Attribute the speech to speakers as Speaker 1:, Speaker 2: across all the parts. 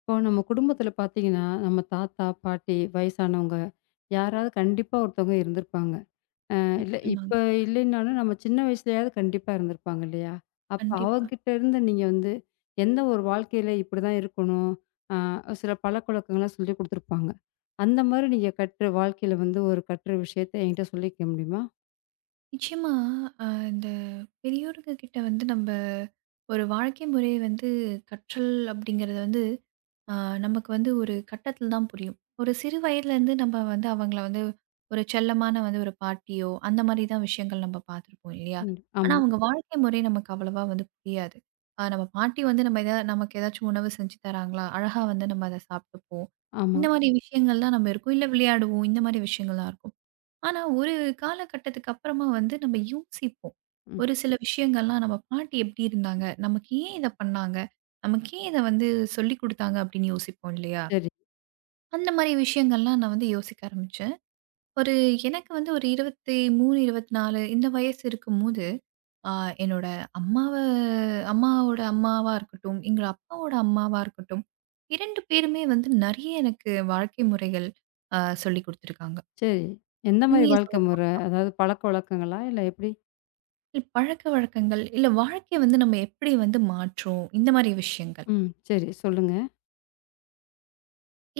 Speaker 1: இப்போ நம்ம குடும்பத்துல பார்த்தீங்கன்னா, நம்ம தாத்தா, பாட்டி, வயசானவங்க யாராவது கண்டிப்பா ஒருத்தவங்க இருந்திருப்பாங்க. அ இல்ல
Speaker 2: நிச்சயமாங்க.
Speaker 1: இப்ப இல்லைனாலும் நம்ம சின்ன வயசுலயாவது கண்டிப்பா இருந்திருப்பாங்க இல்லையா? அப்ப
Speaker 2: கண்டிப்பா.
Speaker 1: அவங்ககிட்ட இருந்து நீங்க வந்து எந்த ஒரு வாழ்க்கையில இப்படிதான் இருக்கணும், அ சில பழக்கவழக்கங்கள்லாம் சொல்லிக் குடுத்துருப்பாங்க. அந்த மாரி நீங்க கற்ற வாழ்க்கையில வந்து ஒரு கற்ற விஷயத்த என்கிட்ட சொல்லிக்க முடியுமா?
Speaker 2: நிச்சயமா. அ இந்த பெரியோருங்க கிட்ட வந்து நம்ப ஒரு வாழ்க்கை முறை வந்து கற்றல் அப்படிங்கிறது வந்து அ நமக்கு வந்து ஒரு கட்டத்தில தான் புரியும். ஒரு சிறு வயதிலேருந்து நம்ம வந்து அவங்கள வந்து ஒரு செல்லமான வந்து ஒரு பாட்டியோ, அந்த மாரி தான் விஷயங்கள் நம்ம பார்த்துருப்போம் இல்லையா?
Speaker 1: ம்.
Speaker 2: ஆனா
Speaker 1: ஆமா,
Speaker 2: அவங்க வாழ்க்கை முறை நமக்கு அவ்வளவா வந்து புரியாது. நம்ம பாட்டி வந்து நம்ம நமக்கு ஏதாச்சும் உணவு செஞ்சு தராங்களா? அழகா வந்து நம்ம அத சாப்பிட்டுப்போம்.
Speaker 1: ஆமா.
Speaker 2: இந்த மாரி விஷயங்கள் தான் நம்ம இருக்கும். இல்ல விளையாடுவோம். இந்த மாரி விஷயங்கள் தான் இருக்கும். ஆனா, ஒரு காலகட்டத்துக்கு அப்புறமா வந்து நம்ம யோசிப்போம்.
Speaker 1: ம்.
Speaker 2: ஒரு சில விஷயங்கள்லாம் நம்ம பாட்டி எப்படி இருந்தாங்க? நமக்கு ஏன் இத பண்ணாங்க? நமக்கு ஏன் இத வந்து சொல்லிக் குடுத்தாங்க? அப்படின்னு யோசிப்போம் இல்லையா?
Speaker 1: சரி,
Speaker 2: அந்த மாரி விஷயங்கள்லாம் நான் வந்து யோசிக்க ஆரம்பிச்சேன். ஒரு எனக்கு வந்து ஒரு 23, 24 இந்த வயசு இருக்கும்போது, ஆ என்னோட அம்மாவ அம்மாவோட அம்மாவா இருக்கட்டும், எங்களோட அப்பாவோட அம்மாவா இருக்கட்டும், 2 பேருமே வந்து நெறைய எனக்கு வாழ்க்கை முறைகள் சொல்லிக் குடுத்துருக்காங்க.
Speaker 1: சரி. எந்த மாரி
Speaker 2: உண்மைய சொல்ல
Speaker 1: வாழ்க்கை முறை? அதாவது பழக்கவழக்கங்களா? இல்ல எப்படி?
Speaker 2: பழக்கவழக்கங்கள், இல்ல வாழ்க்கைய வந்து நம்ம எப்படி வந்து மாற்றும்? இந்த மாரி விஷயங்கள்.
Speaker 1: ம். சரி சொல்லுங்க.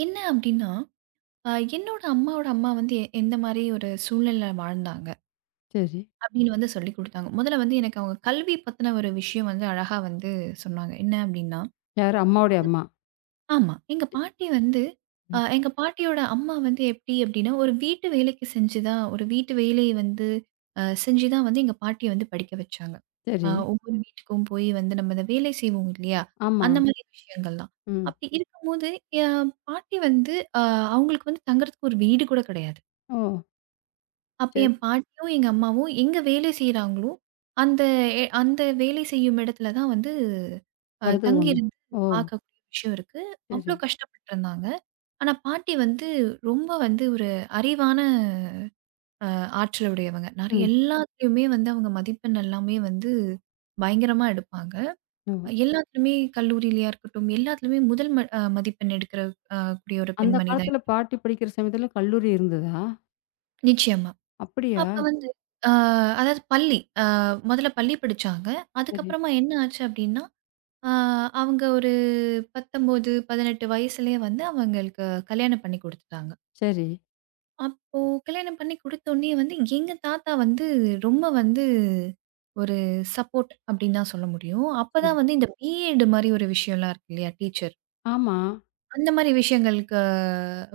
Speaker 2: என்ன அப்படின்னா, அ என்னோட அம்மாவோட அம்மா வந்து எந்த மாரி ஒரு சூழ்நிலையில வாழ்ந்தாங்க
Speaker 1: சரி.
Speaker 2: அப்படின்னு வந்து சொல்லிக் குடுத்தாங்க. முதல்ல வந்து எனக்கு அவங்க கல்வி பத்தின ஒரு விஷயம் வந்து அழகா வந்து சொன்னாங்க. என்ன அப்படின்னா,
Speaker 1: யாரு? அம்மாவுடைய அம்மா.
Speaker 2: ஆமா. எங்க பாட்டி வந்து
Speaker 1: ம்.
Speaker 2: எங்க பாட்டியோட அம்மா வந்து எப்டி அப்டின்னா, ஒரு வீட்டு வேலைக்கு செஞ்சு தான் ஒரு வீட்டு வேலைய வந்து செஞ்சு தான் வந்து எங்க பாட்டிய வந்து படிக்க வச்சாங்க.
Speaker 1: சரி.
Speaker 2: ஒவ்வொரு வீட்டுக்கும் போய் வந்து நம்ம இந்த வேலை செய்வோம் இல்லையா?
Speaker 1: ஆமா.
Speaker 2: அந்த மாரி விஷயங்கள்லாம்.
Speaker 1: ம்.
Speaker 2: அப்டி இருக்கும்போது, என் பாட்டி வந்து அ அவங்களுக்கு வந்து தங்குறதுக்கு ஒரு வீடு கூட கிடையாது.
Speaker 1: ஓ!
Speaker 2: அப்ப
Speaker 1: சரி.
Speaker 2: என் பாட்டியும், எங்க அம்மாவும் எங்க வேலை செய்றாங்களோ, அந்த அந்த வேலை செய்யும் இடத்துல தான் வந்து அ ம்.
Speaker 1: அடுத்தது ஒண்ணு.
Speaker 2: தங்கியிருந்து
Speaker 1: ஓ!
Speaker 2: பார்க்கக்கூடிய விஷயம் இருக்கு.
Speaker 1: சரி.
Speaker 2: அவ்ளோ கஷ்டப்பட்டுருந்தாங்க. ஆனா பாட்டி வந்து ரொம்ப வந்து ஒரு அறிவான ஆற்றல் உடையவங்க. நெறைய
Speaker 1: ம்.
Speaker 2: எல்லாத்துலயுமே வந்து அவங்க மதிப்பெண் எல்லாமே வந்து பயங்கரமா எடுப்பாங்க.
Speaker 1: ஓ!
Speaker 2: எல்லாத்துலயுமே கல்லூரியிலயா இருக்கட்டும், எல்லாத்துலயுமே முதல் ம அ மதிப்பெண் எடுக்கிற கூடிய ஒரு
Speaker 1: அந்த
Speaker 2: பெண்மணி தான்.
Speaker 1: காலத்துல பாட்டி படிக்கிற சமயத்துல கல்லூரி இருந்ததா?
Speaker 2: நிச்சயமா.
Speaker 1: அப்படியா?
Speaker 2: அப்ப வந்து அ அதாவது பள்ளி. முதல்ல பள்ளி படிச்சாங்க.
Speaker 1: சரி,
Speaker 2: அதுக்கப்புறமா என்ன ஆச்சு அப்டின்னா, அ அவங்க ஒரு 19, 18 வயசுலயே வந்து அவங்களுக்கு கல்யாணம் பண்ணி குடுத்துட்டாங்க.
Speaker 1: சரி,
Speaker 2: அப்போ கல்யாணம் பண்ணி குடுத்தோனே வந்து, எங்க தாத்தா வந்து ரொம்ப வந்து ஒரு சப்போர்ட் அப்டின்னு தான் சொல்ல முடியும்.
Speaker 1: சரி.
Speaker 2: அப்பதான் வந்து இந்த பிஎட் மாரி ஒரு விஷயம்லாம் இருக்கு இல்லையா? டீச்சர்.
Speaker 1: ஆமா.
Speaker 2: அந்த மாரி விஷயங்களுக்கு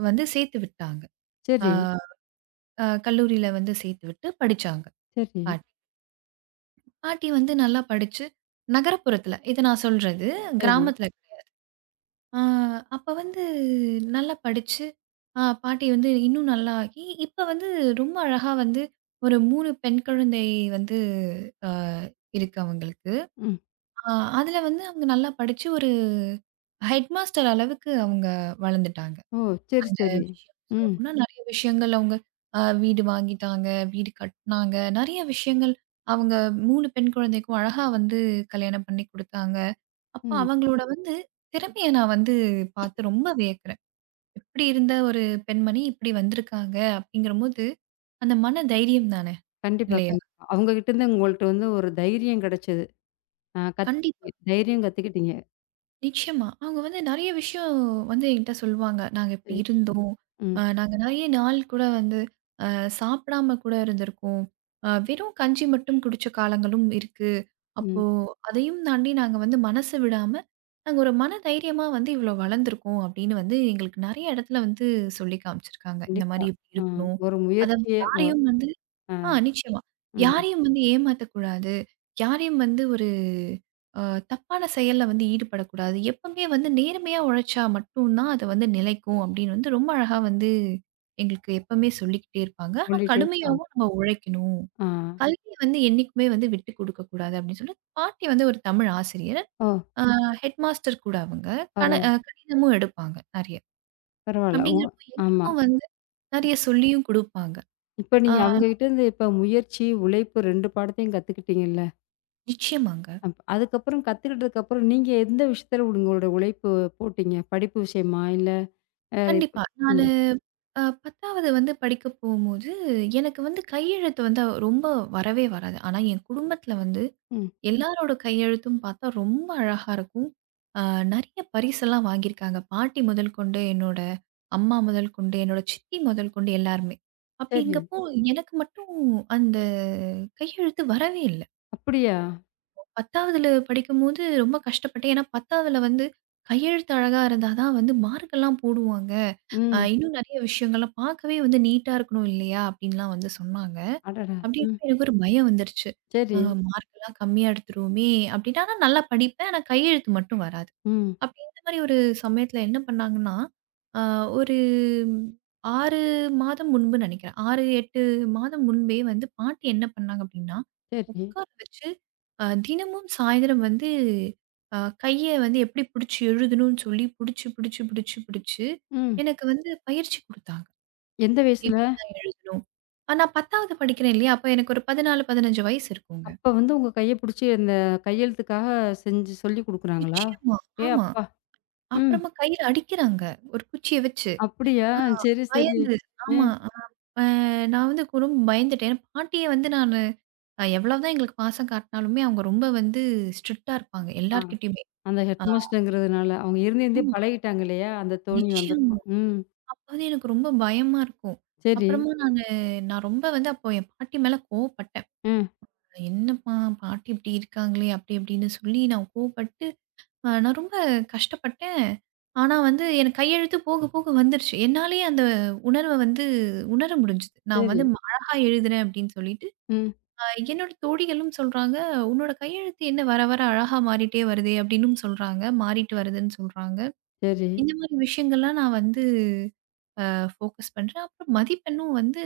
Speaker 2: வந்து சேர்த்து விட்டாங்க. அ
Speaker 1: சரி,
Speaker 2: அ கல்லூரியில வந்து சேர்த்து விட்டு படிச்சாங்க
Speaker 1: சரி,
Speaker 2: பாட்டி. பாட்டி வந்து நல்லா படிச்சு நகரப்புறத்துல, இத நான் சொல்றது.
Speaker 1: சரி.
Speaker 2: கிராமத்துல. ஆ, அப்ப வந்து நல்லா படிச்சு, பாட்டி வந்து இன்னும் நல்லா ஆகி, இப்ப வந்து ரொம்ப அழகா வந்து ஒரு 3 பெண் குழந்தை வந்து அ இருக்கு அவங்களுக்கு.
Speaker 1: ம்.
Speaker 2: அ அதுல வந்து அவங்க நல்லா படிச்சு ஒரு ஹெட் மாஸ்டர் அளவுக்கு அவங்க வளர்ந்துட்டாங்க.
Speaker 1: ஓ! சரி,
Speaker 2: அந்த
Speaker 1: சரி.
Speaker 2: விஷயம்
Speaker 1: ம்,
Speaker 2: சொல்லப்போனா நெறைய விஷயங்கள் அவங்க வீடு வாங்கிட்டாங்க, வீடு கட்டுனாங்க. நெறைய விஷயங்கள் அவங்க 3 பெண் குழந்தைக்கும் அழகா வந்து கல்யாணம் பண்ணி குடுத்தாங்க. அப்ப
Speaker 1: ம்.
Speaker 2: அவங்களோட வந்து திறமைய நான் வந்து பாத்து ரொம்ப வியக்கிறேன். இப்படி இருந்த ஒரு பெண்மணி இப்படி வந்திருக்காங்க அப்படிங்கிறபோது, அந்த மன தைரியம் தானே
Speaker 1: கண்டிப்பா,
Speaker 2: இல்லையா?
Speaker 1: கண்டிப்பா. அவங்க கிட்ட இருந்து உங்கள்ட்ட வந்து ஒரு தைரியம் கிடைச்சது. ஆ கத்
Speaker 2: கண்டிப்பா.
Speaker 1: தைரியம் கத்துக்கிட்டீங்க.
Speaker 2: நிச்சயமா. அவங்க வந்து நெறைய விஷயம் வந்து என்கிட்ட சொல்லுவாங்க. நாங்க இப்படி
Speaker 1: சரி.
Speaker 2: இருந்தோம்.
Speaker 1: ம்,
Speaker 2: நாங்க நெறைய நாள் கூட வந்து சாப்பிடாம கூட இருந்திருக்கோம். வெறும் கஞ்சி மட்டும் குடிச்ச காலங்களும் இருக்கு.
Speaker 1: ம்.
Speaker 2: அப்போ அதையும் தாண்டி நாங்க வந்து மனசு விடாம, நாங்க ஒரு மன தைரியமா வந்து இவ்வளோ வளர்ந்துருக்கோம் அப்படின்னு வந்து எங்களுக்கு நெறைய இடத்துல வந்து சொல்லி காமிச்சிருக்காங்க. இந்த
Speaker 1: கண்டிப்பா.
Speaker 2: மாரி இப்படி
Speaker 1: ஆ
Speaker 2: இருக்கணும்.
Speaker 1: ஒரு
Speaker 2: அதாவது
Speaker 1: முயற்சியே ஒ
Speaker 2: யாரையும் வந்து
Speaker 1: ஆ,
Speaker 2: நிச்சயமா.
Speaker 1: ம்.
Speaker 2: யாரையும் வந்து ஏமாத்தக்கூடாது. யாரையும் வந்து ஒரு அ தப்பான செயல்ல வந்து ஈடுபடக்கூடாது. எப்பவுமே வந்து நேர்மையா உழைச்சா மட்டும் தான் அது வந்து நிலைக்கும் அப்படின்னு வந்து ரொம்ப அழகா வந்து எங்களுக்கு எப்பவுமே சொல்லிக்கிட்டே இருப்பாங்க. ஆனா
Speaker 1: சொல்லிட்டே இருப்பாங்க.
Speaker 2: கடுமையாவும் நம்ம உழைக்கணும்.
Speaker 1: ஆ.
Speaker 2: கல்விய வந்து என்னைக்குமே வந்து விட்டு குடுக்கக்கூடாது அப்படின்னு சொல்லி, பாட்டி வந்து ஒரு தமிழ் ஆசிரியர்.
Speaker 1: ஓ!
Speaker 2: அ ஹெட்மாஸ்டர் கூட அவங்க. கண அ
Speaker 1: பரவால்ல,
Speaker 2: கணிதமும் எடுப்பாங்க நெறைய.
Speaker 1: பரவால்ல.
Speaker 2: அப்படிங்கிறப்போ
Speaker 1: ஆமா.
Speaker 2: எங்களுக்கும் வந்து நெறைய சொல்லியும் குடுப்பாங்க.
Speaker 1: இப்ப
Speaker 2: ஆ
Speaker 1: நீங்க அவங்ககிட்டருந்து இப்ப முயற்சி, உழைப்பு 2 பாடத்தையும் கத்துக்கிட்டீங்கல்ல.
Speaker 2: நிச்சயமாங்க.
Speaker 1: அதுக்கப்புறம் கத்துக்கிட்டதுக்கு அப்புறம் நீங்க எந்த விஷயத்துல உங்களோட உழைப்பு போட்டீங்க? படிப்பு விஷயமா? இல்ல வேற இப்ப
Speaker 2: கண்டிப்பா. நானு
Speaker 1: ம்,
Speaker 2: 10வது வந்து படிக்க போகும்போது, எனக்கு வந்து கையெழுத்து வந்து ரொம்ப வரவே வராது. ஆனா, என் குடும்பத்தில வந்து
Speaker 1: ம்.
Speaker 2: எல்லாரோட கையெழுத்தும் பார்த்தா ரொம்ப அழகா இருக்கும். அ நெறைய பரிசெல்லாம் வாங்கியிருக்காங்க. பாட்டி முதல் கொண்டு, என்னோட அம்மா முதல் கொண்டு, என்னோட சித்தி முதல் கொண்டு எல்லாருமே.
Speaker 1: சரி.
Speaker 2: அப்படிங்கப்போ எனக்கு மட்டும் அந்த கையெழுத்து வரவே இல்ல.
Speaker 1: அப்படியா?
Speaker 2: 10வதுல படிக்கும்போது ரொம்ப கஷ்டப்பட்டேன். ஏன்னா 10வதுல வந்து கையெழுத்து அழகா இருந்தா தான் வந்து மார்க்கெல்லாம் போடுவாங்க.
Speaker 1: ம்.
Speaker 2: இன்னும் நெறைய விஷயங்கள்லாம் பார்க்கவே வந்து நீட்டா இருக்கணும் இல்லையா? அப்டின்லாம் வந்து சொன்னாங்க.
Speaker 1: அடடா!
Speaker 2: அப்டி
Speaker 1: ம்.
Speaker 2: இருக்க எனக்கு ஒரு பயம் வந்துருச்சு. அ
Speaker 1: சரி.
Speaker 2: மார்க்லாம் கம்மியா எடுத்துருவோமே! அப்டின்னா நான் நல்லா படிப்பேன். ஆனா கையெழுத்து மட்டும் வராது.
Speaker 1: ம்.
Speaker 2: அப்ப இந்த மாரி ஒரு சமயத்துல என்ன பண்ணாங்கன்னா, அ ஒரு 6 மாதம் முன்பு நெனைக்கிறேன். 6, 8 மாதம் முன்பே வந்து பாட்டி என்ன பண்ணாங்க அப்டின்னா,
Speaker 1: சரி.
Speaker 2: உட்கார வச்சு தினமும் சாயந்தரம் வந்து அ கைய வந்து எப்படி புடிச்சு எழுதணும்னு சொல்லி புடிச்சு, புடிச்சு, புடிச்சு, புடிச்சு
Speaker 1: ம்.
Speaker 2: எனக்கு வந்து பயிற்சி குடுத்தாங்க.
Speaker 1: எந்த வயசுல?
Speaker 2: எப்படிலாம் எழுதணும். நான் 10வது படிக்கிறேன் இல்லையா? அப்ப எனக்கு ஒரு 14, 15 வயசு இருக்குங்க.
Speaker 1: அப்ப வந்து உங்க கைய புடிச்சு அந்த கையெழுத்துக்காக செஞ்சு சொல்லிக் குடுக்குறாங்களா?
Speaker 2: நிச்சயமா.
Speaker 1: ஏ
Speaker 2: ஆமா.
Speaker 1: அப்பா! ம்.
Speaker 2: அப்புறமா கையில அடிக்கிறாங்க. ஒரு குச்சிய வச்சு.
Speaker 1: அப்படியா?
Speaker 2: ஆ
Speaker 1: சரி, சரி.
Speaker 2: பயந்து.
Speaker 1: அ.
Speaker 2: ஆமா. அ அ நான் வந்து ரொம்ப பயந்துட்டேன். பாட்டிய வந்து நானு எவ்வளவுதான் எங்களுக்கு பாசம் காட்டினாலுமே, அவங்க ரொம்ப வந்து ஸ்ட்ரிக்ட்டா இருப்பாங்க.
Speaker 1: ஆ.
Speaker 2: எல்லார்கிட்டயுமே.
Speaker 1: அந்த
Speaker 2: ஆ.
Speaker 1: ஹெட் மாஸ்டர்ங்கிறதுனால, அவங்க இருந்து இருந்தே
Speaker 2: ஆமா.
Speaker 1: பழகிட்டாங்க இல்லையா? அந்த தோணி
Speaker 2: நிச்சயமா.
Speaker 1: வந்திருக்கும். ம்.
Speaker 2: அப்ப வந்து எனக்கு ரொம்ப பயமா இருக்கும்.
Speaker 1: சரி.
Speaker 2: அப்புறமா நானு நான் ரொம்ப வந்து அப்போ என் பாட்டி மேல கோவப்பட்டேன்.
Speaker 1: அ.
Speaker 2: "என்னம்மா பாட்டி இப்படி இருக்காங்களே!" அப்படி இப்படின்னு சொல்லி நான் கோவப்பட்டு, நான் ரொம்ப கஷ்டப்பட்டேன். ஆனா வந்து எனக்கு கையெழுத்து போக போக வந்துருச்சு. என்னாலயே அந்த உணர்வ வந்து உணர முடிஞ்சுது. நான்
Speaker 1: சரி.
Speaker 2: வந்து அழகா எழுதுறேன் அப்படின்னு சொல்லிட்டு,
Speaker 1: ம்.
Speaker 2: அ என்னோட தோழிகளும் சொல்றாங்க, "உன்னோட கையெழுத்து என்ன வர வர அழகா மாறிட்டே வருதே!" அப்படின்னும் சொல்றாங்க. மாறிட்டு வருதுன்னு சொல்றாங்க.
Speaker 1: சரி.
Speaker 2: இந்த மாதிரி விஷயங்கள்லாம் நான் வந்து ஃபோக்கஸ் பண்றேன். அப்புறம் மதிப்பெண்ணும் வந்து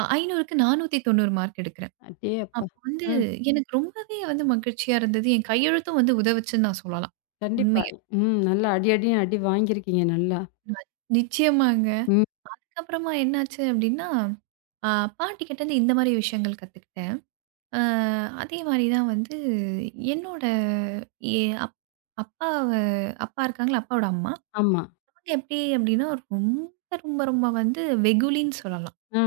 Speaker 2: 500க்கு 490 மார்க் எடுக்கிறேன்.
Speaker 1: அடே அப்பா!
Speaker 2: அப்போ வந்து
Speaker 1: ம்.
Speaker 2: எனக்கு ரொம்பவே வந்து மகிழ்ச்சியா இருந்தது. என் கையெழுத்தும் வந்து உதவுச்சுன்னு நான் சொல்லலாம்.
Speaker 1: கண்டிப்பா.
Speaker 2: உண்மையா.
Speaker 1: ம். நல்லா அடி அடின்னு அடி வாங்கியிருக்கீங்க நல்லா.
Speaker 2: நிச்சயமாங்க.
Speaker 1: ம்.
Speaker 2: அதுக்கப்புறமா என்னாச்சு அப்டின்னா, அ பாட்டிகிட்டேருந்து இந்த மாரி விஷயங்கள் கத்துக்கிட்டேன். அ அதே மாரி தான் வந்து என்னோட எ அப் அப்பாவ அப்பா இருக்காங்கல்ல, அப்பாவோட அம்மா.
Speaker 1: ஆமா.
Speaker 2: அவங்க எப்டி அப்டின்னா ரொம்ப ரொம்ப ரொம்ப வந்து வெகுளின்னு சொல்லலாம்.
Speaker 1: ஆ.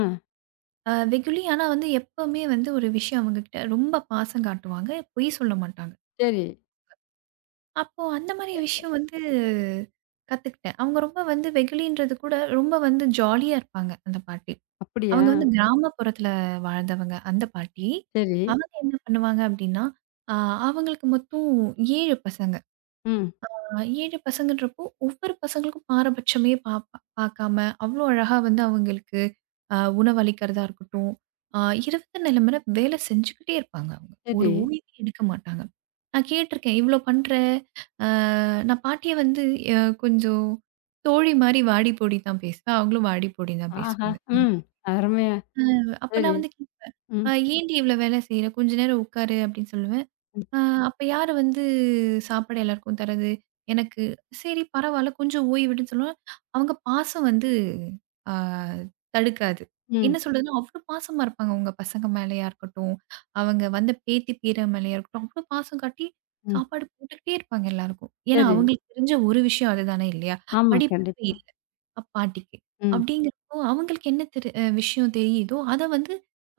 Speaker 2: வெகுளி. ஆனா வந்து எப்பவுமே வந்து ஒரு விஷயம் அவங்ககிட்ட ரொம்ப பாசம் காட்டுவாங்க. பொய் சொல்ல மாட்டாங்க.
Speaker 1: சரி.
Speaker 2: அப்போ அந்த மாரி விஷயம் வந்து கத்துக்கிட்டேன். அவங்க ரொம்ப வந்து வெகுளின்றது கூட ரொம்ப வந்து ஜாலியா இருப்பாங்க, அந்த பாட்டி.
Speaker 1: அப்படியா?
Speaker 2: அவங்க வந்து கிராமப்புறத்துல வாழ்ந்தவங்க, அந்த பாட்டி.
Speaker 1: சரி.
Speaker 2: அவங்க என்ன பண்ணுவாங்க அப்டின்னா, அ அவங்களுக்கு மொத்தம் 7 பசங்க.
Speaker 1: ம்.
Speaker 2: அ 7 பசங்கன்றப்போ, ஒவ்வொரு பசங்களுக்கும் பாரபட்சமே பாப்பா பாக்காம, அவ்ளோ அழகா வந்து அவங்களுக்கு உணவளிக்கிறதா இருக்கட்டும், அ இரவு நிலமர வேலை செஞ்சுக்கிட்டே இருப்பாங்க அவங்க. ஒரு
Speaker 1: சரி.
Speaker 2: ஓய்வே எடுக்க மாட்டாங்க. நான் கேட்டிருக்கேன், "இவ்ளோ பண்ற? அ நான் பாட்டிய வந்து கொஞ்சம் தோழி மாரி வாடி போடி தான் பேசுவேன். அவங்களும் வாடி போடி தான்
Speaker 1: ஆஹா!
Speaker 2: பேசுவாங்க."
Speaker 1: ம். அருமையா.
Speaker 2: அப்ப நான்
Speaker 1: சரி.
Speaker 2: வந்து கேட்பேன்,
Speaker 1: ம்.
Speaker 2: ஏன்டி இவ்ளோ வேலை செய்ற? கொஞ்ச நேரம் உட்காரு" அப்படின்னு சொல்லுவேன்.
Speaker 1: ம்.
Speaker 2: ஆ அப்ப யாரு வந்து சாப்பாடு எல்லாருக்கும் தர்றது? எனக்கு. சரி பரவால்ல கொஞ்சம் ஓய்வெடுன்னு சொல்லுவேன். அவங்க பாசம் வந்து ஆ தடுக்காது. என்ன
Speaker 1: ம்.
Speaker 2: சொல்றதுன்னா, அவ்ளோ பாசமா இருப்பாங்க அவங்க பசங்க மேலயா இருக்கட்டும், அவங்க வந்த பேத்தி, பேரன் மேலயா இருக்கட்டும், அவ்ளோ பாசம் காட்டி
Speaker 1: ம்.
Speaker 2: சாப்பாடு போட்டுக்கிட்டே இருப்பாங்க எல்லாருக்கும். ஏன்னா,
Speaker 1: சரி.
Speaker 2: அவங்களுக்கு தெரிஞ்ச ஒரு விஷயம் அதுதானே இல்லையா?
Speaker 1: ஆமா.
Speaker 2: படிப்பறிவு
Speaker 1: கண்டிப்பா.
Speaker 2: இல்ல பாட்டிக்கு.
Speaker 1: ம்.
Speaker 2: அப்படிங்கிறப்போ அவங்களுக்கு என்ன தெரி அ விஷயம் தெரியுதோ, அத வந்து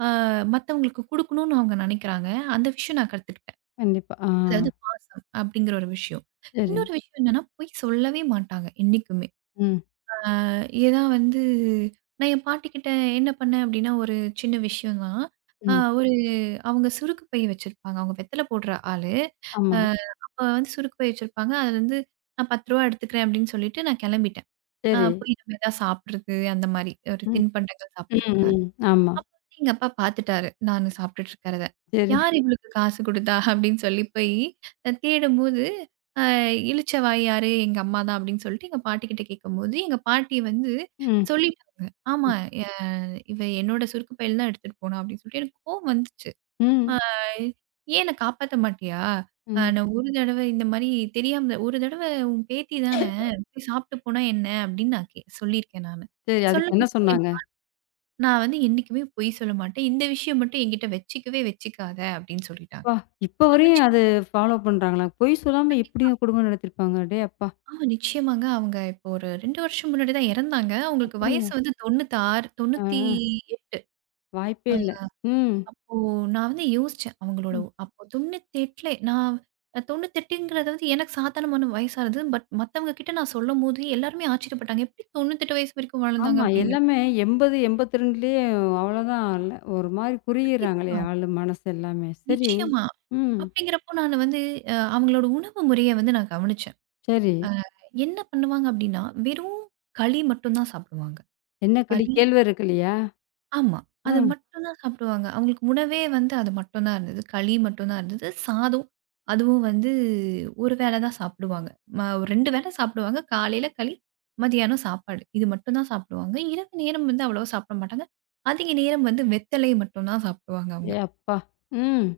Speaker 2: ஆ மத்தவங்களுக்கு குடுக்கணும்னு அவங்க நெனைக்கிறாங்க. அந்த விஷயம் நான் கத்துக்கிட்டேன்.
Speaker 1: கண்டிப்பா. ஆ.
Speaker 2: அதாவது பாசம் அப்படிங்கிற ஒரு விஷயம்.
Speaker 1: சரி.
Speaker 2: இன்னொரு விஷயம் என்னன்னா, பொய் சொல்லவே மாட்டாங்க என்னைக்குமே.
Speaker 1: ம்.
Speaker 2: அ ஏதான் வந்து நான் என் பாட்டிக்கிட்ட என்ன பண்ணேன் அப்படின்னா, ஒரு சின்ன விஷயம் தான். அ
Speaker 1: ம்.
Speaker 2: ஒரு அவங்க சுருக்கு பை வச்சிருப்பாங்க. அவங்க வெத்தல போடுற ஆளு. அ
Speaker 1: ஆமா.
Speaker 2: அப்ப வந்து சுருக்கு பை வச்சிருப்பாங்க. அதுல இருந்து நான் ரூ. 10 எடுத்துக்கிறேன் அப்படின்னு சொல்லிட்டு நான் கிளம்பிட்டேன்.
Speaker 1: சரி.
Speaker 2: போய் நம்ம ஏதாவது சாப்பிடுறது அந்த மாரி ஒரு
Speaker 1: ம்.
Speaker 2: தின்பண்டங்கள்
Speaker 1: ம்.
Speaker 2: சாப்பிடுறதுக்காக.
Speaker 1: ம். ஆமா.
Speaker 2: அப்ப வந்து எங்க அப்பா பாத்துட்டாரு, நானு சாப்பிட்டுட்டு இருக்கிறத.
Speaker 1: சரி.
Speaker 2: "யார் இவளுக்கு காசு குடுத்தா?" அப்படின்னு சொல்லி போய் தேடும்போது, அ இளிச்சவாய் யாரு? எங்க அம்மா தான் அப்படின்னு சொல்லிட்டு எங்க பாட்டிகிட்ட கேட்கும்போது, எங்க பாட்டி வந்து
Speaker 1: ம்,
Speaker 2: சொல்லிட்டாங்க. "ஆமா,
Speaker 1: ம்,
Speaker 2: அ இவ என்னோட சுருக்கு பையில தான் எடுத்துட்டு போனா" அப்படின்னு சொல்லிட்டு எனக்கு கோவம் வந்துச்சு. "அ
Speaker 1: ம்,
Speaker 2: ஏன் என்ன காப்பாத்த மாட்டியா?
Speaker 1: ம்.
Speaker 2: நான் ஒரு தடவ இந்த மாரி தெரியாம ஒரு தடவ உன் பேத்தி தானே, போய் சாப்பிட்டு போனா என்ன?" அப்படின்னு நான் சொல்லியிருக்கேன் நானு.
Speaker 1: சரி. அதுக்கு என்ன
Speaker 2: சொல்லும்போது
Speaker 1: சொன்னாங்க?
Speaker 2: நான் வந்து என்னைக்குமே பொய் சொல்ல மாட்டேன். இந்த விஷயம் மட்டும் என்கிட்ட வச்சுக்கவே வச்சுக்காத அப்படின்னு சொல்லிட்டாங்க.
Speaker 1: அப்பா! இப்ப
Speaker 2: அப்ப
Speaker 1: வரையும்
Speaker 2: சின்ன
Speaker 1: அது ஃபாலோ பண்றாங்களா? பொய் சொல்லாம
Speaker 2: வயசுல.
Speaker 1: எப்படிங்க குடும்பம் நடத்தியிருப்பாங்க? டேய் அப்பா!
Speaker 2: ஆமா நிச்சயமாங்க. அவங்க இப்போ ஒரு 2 வருஷம் முன்னாடி தான் இறந்தாங்க. அவங்களுக்கு
Speaker 1: அப்படியா?
Speaker 2: வயசு வந்து 96,
Speaker 1: ஆ
Speaker 2: 98.
Speaker 1: வாய்ப்பே இல்ல. ம்,
Speaker 2: அப்போ நான் வந்து யோசிச்சேன். அவங்களோட
Speaker 1: ம்.
Speaker 2: அப்போ 98. நான் 98ங்கிறது வந்து எனக்கு சாதாரணமான வயசா இருந்தது. பட் மத்தவங்க கிட்ட நான் சொல்லும்போது எல்லாருமே ஆச்சரியப்பட்டாங்க. எப்படி 98 வயசு வரைக்கும் வாழ்ந்தாங்க
Speaker 1: ஆமா.
Speaker 2: அப்படின்னு.
Speaker 1: எல்லாமே 80, 82லயே அவ்வளோதான் இல்ல. ஒரு மாரி குறுகிர்றாங்களே
Speaker 2: கண்டிப்பா.
Speaker 1: ஆளு மனசு எல்லாமே. சரி.
Speaker 2: நிச்சயமா.
Speaker 1: ம்.
Speaker 2: அப்படிங்கிறப்போ நான் வந்து அவங்களோட உணவு முறைய வந்து நான் கவனிச்சேன்.
Speaker 1: சரி.
Speaker 2: அ என்ன பண்ணுவாங்க அப்டின்னா, வெறும் களி மட்டும் தான் சாப்பிடுவாங்க.
Speaker 1: என்ன களி?
Speaker 2: களி.
Speaker 1: கேழ்வரகு களியா?
Speaker 2: ஆமா.
Speaker 1: ஆ.
Speaker 2: அது மட்டும் தான் சாப்பிடுவாங்க. அவங்களுக்கு உணவே வந்து அது மட்டும் தான் இருந்தது. களி மட்டும் தான் இருந்தது. சாதம், அதுவும் வந்து ஒரு வேளை தான் சாப்பிடுவாங்க. ம 2 வேளை சாப்பிடுவாங்க. காலையில களி, மதியானம் சாப்பாடு. இது மட்டும் தான் சாப்பிடுவாங்க. இரவு நேரம் வந்து அவ்வளவா சாப்பிட மாட்டாங்க. அதிக நேரம் வந்து வெத்தலை மட்டும் தான் சாப்பிடுவாங்க
Speaker 1: ஏ
Speaker 2: அவங்க.
Speaker 1: அப்பா! ம்.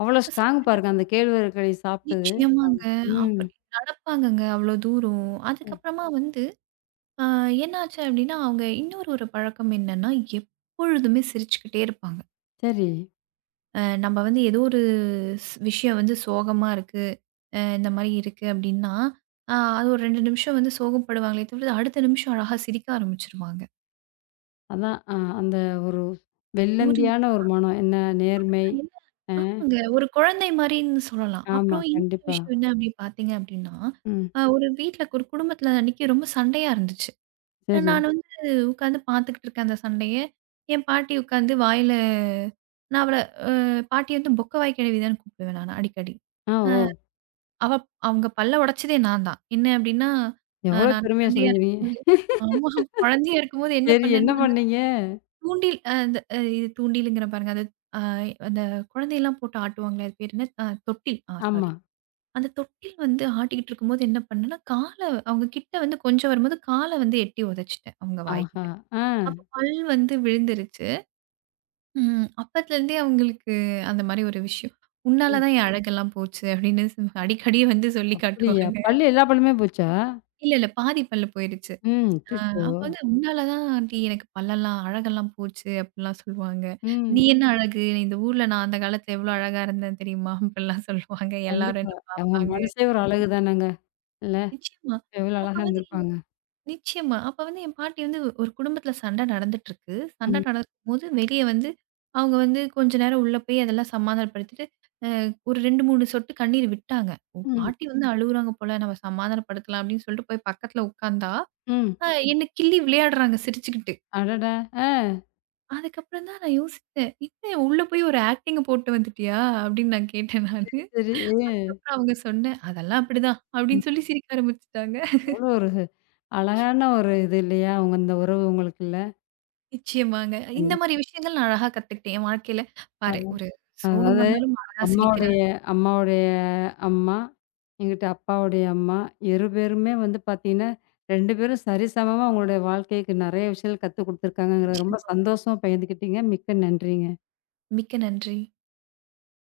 Speaker 1: அவ்வளோ ஸ்ட்ராங்
Speaker 2: சாப்பிட்டுட்டு
Speaker 1: பாருங்க அந்த கேழ்வரகு களி சாப்பிட்டது. ஆமா.
Speaker 2: நிச்சயமாங்க.
Speaker 1: ம்.
Speaker 2: அப்படி நடப்பாங்கங்க அவ்வளோ தூரம். அதுக்கப்புறமா வந்து ஆ என்னாச்சு அப்டின்னா, அவங்க இன்னொரு ஒரு பழக்கம் என்னன்னா, எப்பொழுதுமே சிரிச்சுக்கிட்டே இருப்பாங்க.
Speaker 1: சரி.
Speaker 2: நம்ம வந்து ஏதோ ஒரு விஷயம் வந்து சோகமா இருக்கு, இந்த மாரி இருக்கு அப்டின்னா, அ அது ஒரு 2 நிமிஷம் வந்து சோகப்படுவாங்களே தவிர, அடுத்த நிமிஷம் அழகா சிரிக்க ஆரம்பிச்சுருவாங்க.
Speaker 1: அதான். அந்த ஒரு
Speaker 2: ஒரு
Speaker 1: வெள்ளந்தியான ஒரு மனம். என்ன நேர்மை.
Speaker 2: அப்டிங்களா?
Speaker 1: அ
Speaker 2: ஆமாங்க. ஒரு குழந்தை மாரின்னு சொல்லலாம்.
Speaker 1: ஆமா,
Speaker 2: அப்புறம் இன்னொரு
Speaker 1: கண்டிப்பா.
Speaker 2: விஷயம் என்ன அப்டி பார்த்தீங்க அப்டின்னா,
Speaker 1: ம்.
Speaker 2: ஒரு வீட்ல ஒரு குடும்பத்தில அன்னைக்கு ரொம்ப சண்டையா இருந்துச்சு.
Speaker 1: சரி.
Speaker 2: நான் வந்து உட்காந்து பார்த்துக்கிட்டு இருக்கேன் அந்த சண்டைய. என் பாட்டி உட்காந்து வாயில. நான் பாட்டிய வந்து "பொக்கவாய் கிழவிதான்னு" கூப்பிடுவேன் நானு அடிக்கடி.
Speaker 1: ஆ,
Speaker 2: அ
Speaker 1: ஓ!
Speaker 2: அவ அவங்க பல்ல உடைச்சதே நான் தான். என்ன அப்டின்னா,
Speaker 1: எவ்வளோ
Speaker 2: நான்
Speaker 1: பெருமையா
Speaker 2: குழந்தையா
Speaker 1: சொல்லிக்கிறீங்க.
Speaker 2: இருக்கும்போது, ஆமா, குழந்தையா இருக்கும்போது என்ன
Speaker 1: சரி, என்ன
Speaker 2: பண்ணேன்னா, அந்த
Speaker 1: பண்ணீங்க?
Speaker 2: தூண்டில் அ அந்த இது தூண்டிலுங்கிறேன் பாருங்க. அது அ அந்த குழந்தையெல்லாம் போட்டு ஆட்டுவாங்களே அது பேர் என்ன? தொட்டில். ஆ, சாரி.
Speaker 1: ஆமா.
Speaker 2: அந்த தொட்டில் வந்து ஆட்டிக்கிட்டு இருக்கும்போது என்ன பண்ணேன்னா, அவங்க கிட்ட வந்து கொஞ்சம் வரும்போது, கால வந்து எட்டி உதைச்சுட்டேன் அவங்க
Speaker 1: ஆஹா!
Speaker 2: வாய்கிட்ட.
Speaker 1: ஆ.
Speaker 2: அப்ப பல் வந்து விழுந்துருச்சு. அப்பத்துலருந்தே அவங்களுக்கு அந்த மாரி ஒரு விஷயம்.
Speaker 1: சரி.
Speaker 2: "உன்னால தான் என் அழகெல்லாம் போச்சு" அப்படின்னு அடிக்கடி வந்து சொல்லி
Speaker 1: அப்படியா?
Speaker 2: காட்டுவாங்க.
Speaker 1: பள்ளி எல்லா பள்ளியுமே போச்சா?
Speaker 2: இல்ல, இல்ல பாதி பல்லு போயிருச்சு.
Speaker 1: ம்.
Speaker 2: அ
Speaker 1: அச்சச்சோ!
Speaker 2: அப்ப வந்து "உன்னால தான் ஆண்டி எனக்கு பல்லெல்லாம் அழகெல்லாம் போச்சு" அப்படிலாம் சொல்லுவாங்க.
Speaker 1: ம்.
Speaker 2: "நீ என்ன அழகு? இந்த ஊர்ல நான் அந்த காலத்துல எவ்வளோ அழகா இருந்தேன் தெரியுமா?" அப்படிலாம் சொல்லுவாங்க. எல்லாரும்
Speaker 1: கண்டிப்பா.
Speaker 2: என்ன
Speaker 1: அவங்க
Speaker 2: பார்ப்பாங்க.
Speaker 1: மனசே ஒரு அழகு தானங்க. இல்ல?
Speaker 2: நிச்சயமா.
Speaker 1: எவ்வளோ
Speaker 2: அப்ப
Speaker 1: அழகா
Speaker 2: வந்து
Speaker 1: இருந்திருப்பாங்க.
Speaker 2: நிச்சயமா. அப்ப வந்து என் பாட்டி வந்து ஒரு குடும்பத்தில சண்டை நடந்துட்டுருக்கு. சண்டை
Speaker 1: ம்.
Speaker 2: நடக்கும்போது வெளிய வந்து அவங்க வந்து கொஞ்ச நேரம் உள்ள போய் அதெல்லாம் சமாதானப்படுத்திட்டு, அ ஒரு 2, 3 சொட்டு கண்ணீர் விட்டாங்க. "ஓ!
Speaker 1: ம்.
Speaker 2: பாட்டி வந்து அழுவுறாங்க போல நம்ம சமாதானப்படுத்தலாம்." அப்படின்னு சொல்லிட்டு போய் பக்கத்தில உட்கார்ந்தா,
Speaker 1: ம்.
Speaker 2: என்ன கிள்ளி விளையாடுறாங்க சிரிச்சுக்கிட்டு.
Speaker 1: அடடா! ஆ.
Speaker 2: அதுக்கப்புறம் தான் நான் யோசிச்சேன். "என்ன உள்ள போய் ஒரு ஆக்டிங்க போட்டு வந்துட்டியா?" அப்படின்னு நான் கேட்டேன்
Speaker 1: சரி,
Speaker 2: நானு.
Speaker 1: சரி.
Speaker 2: அதுக்கப்புறம் அவங்க சொன்னேன், "அதெல்லாம் அப்படிதான்." அப்படின்னு சொல்லி சிரிக்க ஆரம்பிச்சுட்டாங்க.
Speaker 1: எவ்வளோ ஒரு அழகான ஒரு இது இல்லையா? உங்க இந்த உறவு உங்களுக்குள்ள.
Speaker 2: நிச்சயமாங்க. இந்த மாரி
Speaker 1: கண்டிப்பா.
Speaker 2: விஷயங்கள் நான் அழகா கத்துக்கிட்டேன் என் வாழ்க்கையில. பாரு ஒரு சோகம்
Speaker 1: அதாவது
Speaker 2: வந்தாலும் அழகா
Speaker 1: அம்மாவுடைய
Speaker 2: சிரிக்கிறாங்க.
Speaker 1: அம்மாவுடைய அம்மா, எங்கிட்ட அப்பாவுடைய அம்மா 2 பேருமே வந்து பார்த்தீங்கன்னா, 2 பேரும் சரிசமமா உங்களுடைய வாழ்க்கைக்கு நெறைய விஷயங்கள் கத்துக் குடுத்துருக்காங்கங்கிறது ரொம்ப
Speaker 2: நிச்சயமா.
Speaker 1: சந்தோஷமா பகிர்ந்துக்கிட்டீங்க. மிக்க நன்றிங்க.
Speaker 2: மிக்க நன்றி.